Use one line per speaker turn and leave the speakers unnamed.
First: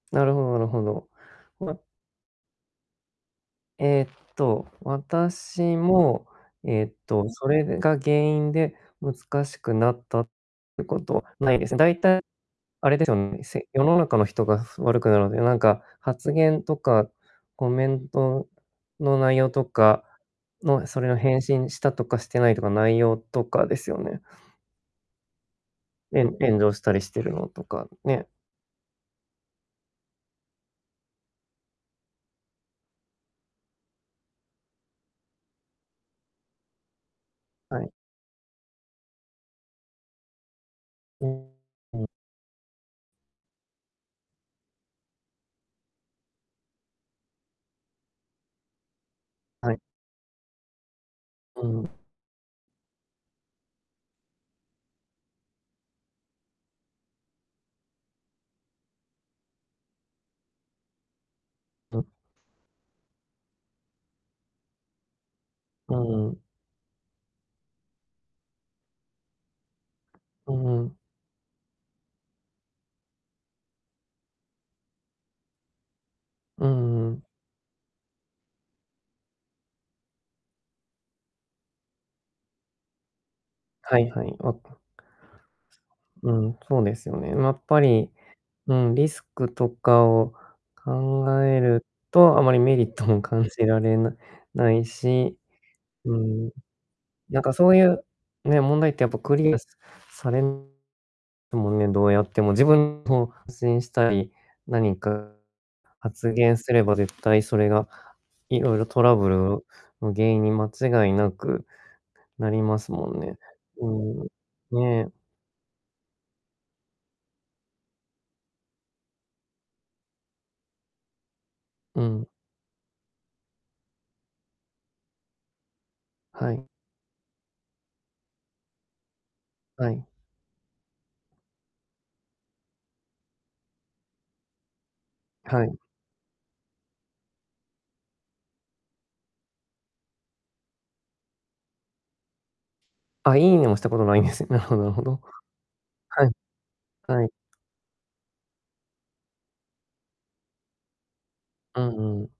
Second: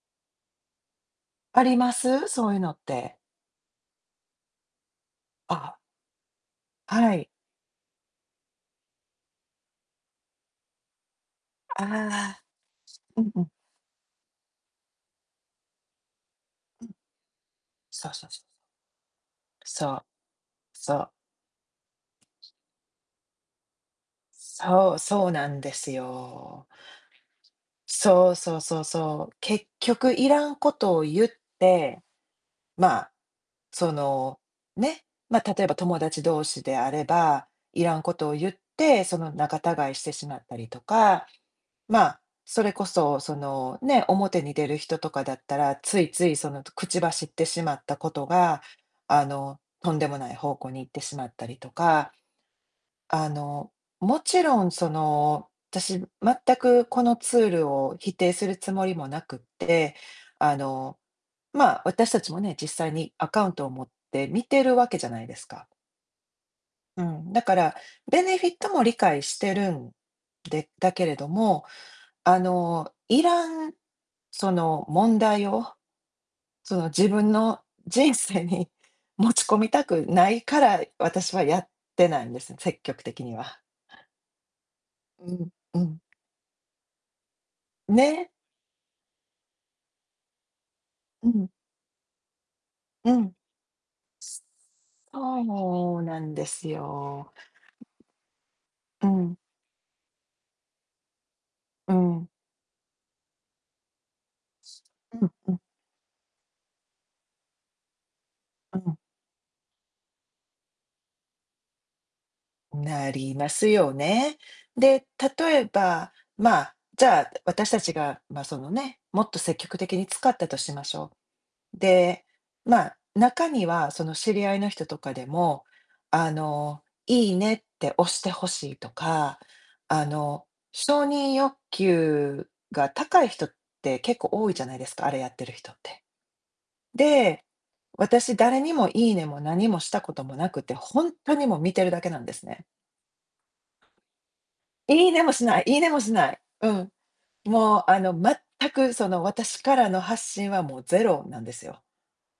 なるほどなるほど。
あり
ま
ます？そういうのって。
えっと、
あ
私
あ。
も、えっ
は
と、
い。
それが原因で、難しくなったってことないです。だいたい、
ああ。
あれですよ、
うんうん。
せ世の中の人が、ふ悪くなるので、なんか、発言と
うん。
かコメン
そうそうそう。
トの内容と
そ
か
う。
の、
そ
それ
う。
を返信したとかしてないとか、内容とかですよね？
そう、そうなんです
えん炎
よ。
上したりしてるのとか、ね。
そう、そうそうそう。結局いらんことを言って、まあ、その、ね、ま、例えば友達同士であれば、
は
い
い。
らんことを言って、その、仲違いしてしまったりとか、
う
ま
ん。
あ、それこそ、そのね、表に出る人とかだったら、ついつい、その、と口走ってしまったことが、あの、
はい。
とんでもない方向に行ってしまったり
う
と
ん。
か、あの、もちろんその、私、全く、このツールを否定するつもりもなくって、あの、まあ、
う
私
ん。
たちもね、実際にアカウントを持って、見てるわけじゃないですか。
うーん。
うん、だから、ベネフィットも理解してるん
う
で、
んう
だ
ん。
けれども、あの、要らんその、問題を
う
その、
ん
自
うん。
分の人生に持ち込みたくないから、私はやってないんです、積極的には。
はいはい。わ
うん、うん。
うん、そうですよね。やっぱり、
ね。
うん、リスクとかを
う
考
ん。
えると、あまりメリット
う
も
ん。
感じられなないし、
そう
う
なんで
ん。
すよ。
なんか、そういう、ね、問題って
う
やっぱ
ん。
クリアされでもね、
う
どうや
ん。
っても、自分の発信したり、何
う
か
んうん。
発言すれば、絶対それがいろ
う
いろ
ん。
トラブルの原因に間違いなくなりますも
な
ん
り
ね、
ますよ
うん、
ね。で、
ね。
例えば、まあ、じゃあ、私たちが、まあ、そのね、もっと積極的に使ったとしましょう。
う
で、
ん。
まあ、中には、その、知り合いの人とかでも、あ
はい。
の、いいねって押して欲しいとか、
はい。
あの、承認欲求が高い人って結構多いじゃないですか、あれやってる
はい。
人って。で、私、誰にも、いいねも何もしたこともなくて、ほんとにもう、見てるだけなんですね。
あ、いいねもしたことないんです、なほどほ
いい
ど。
ねもしないいいねもし
はい。
ない。うん。
はい。
もう、あの、全くその、私からの発信はもうゼロなんですよ。
うんうん。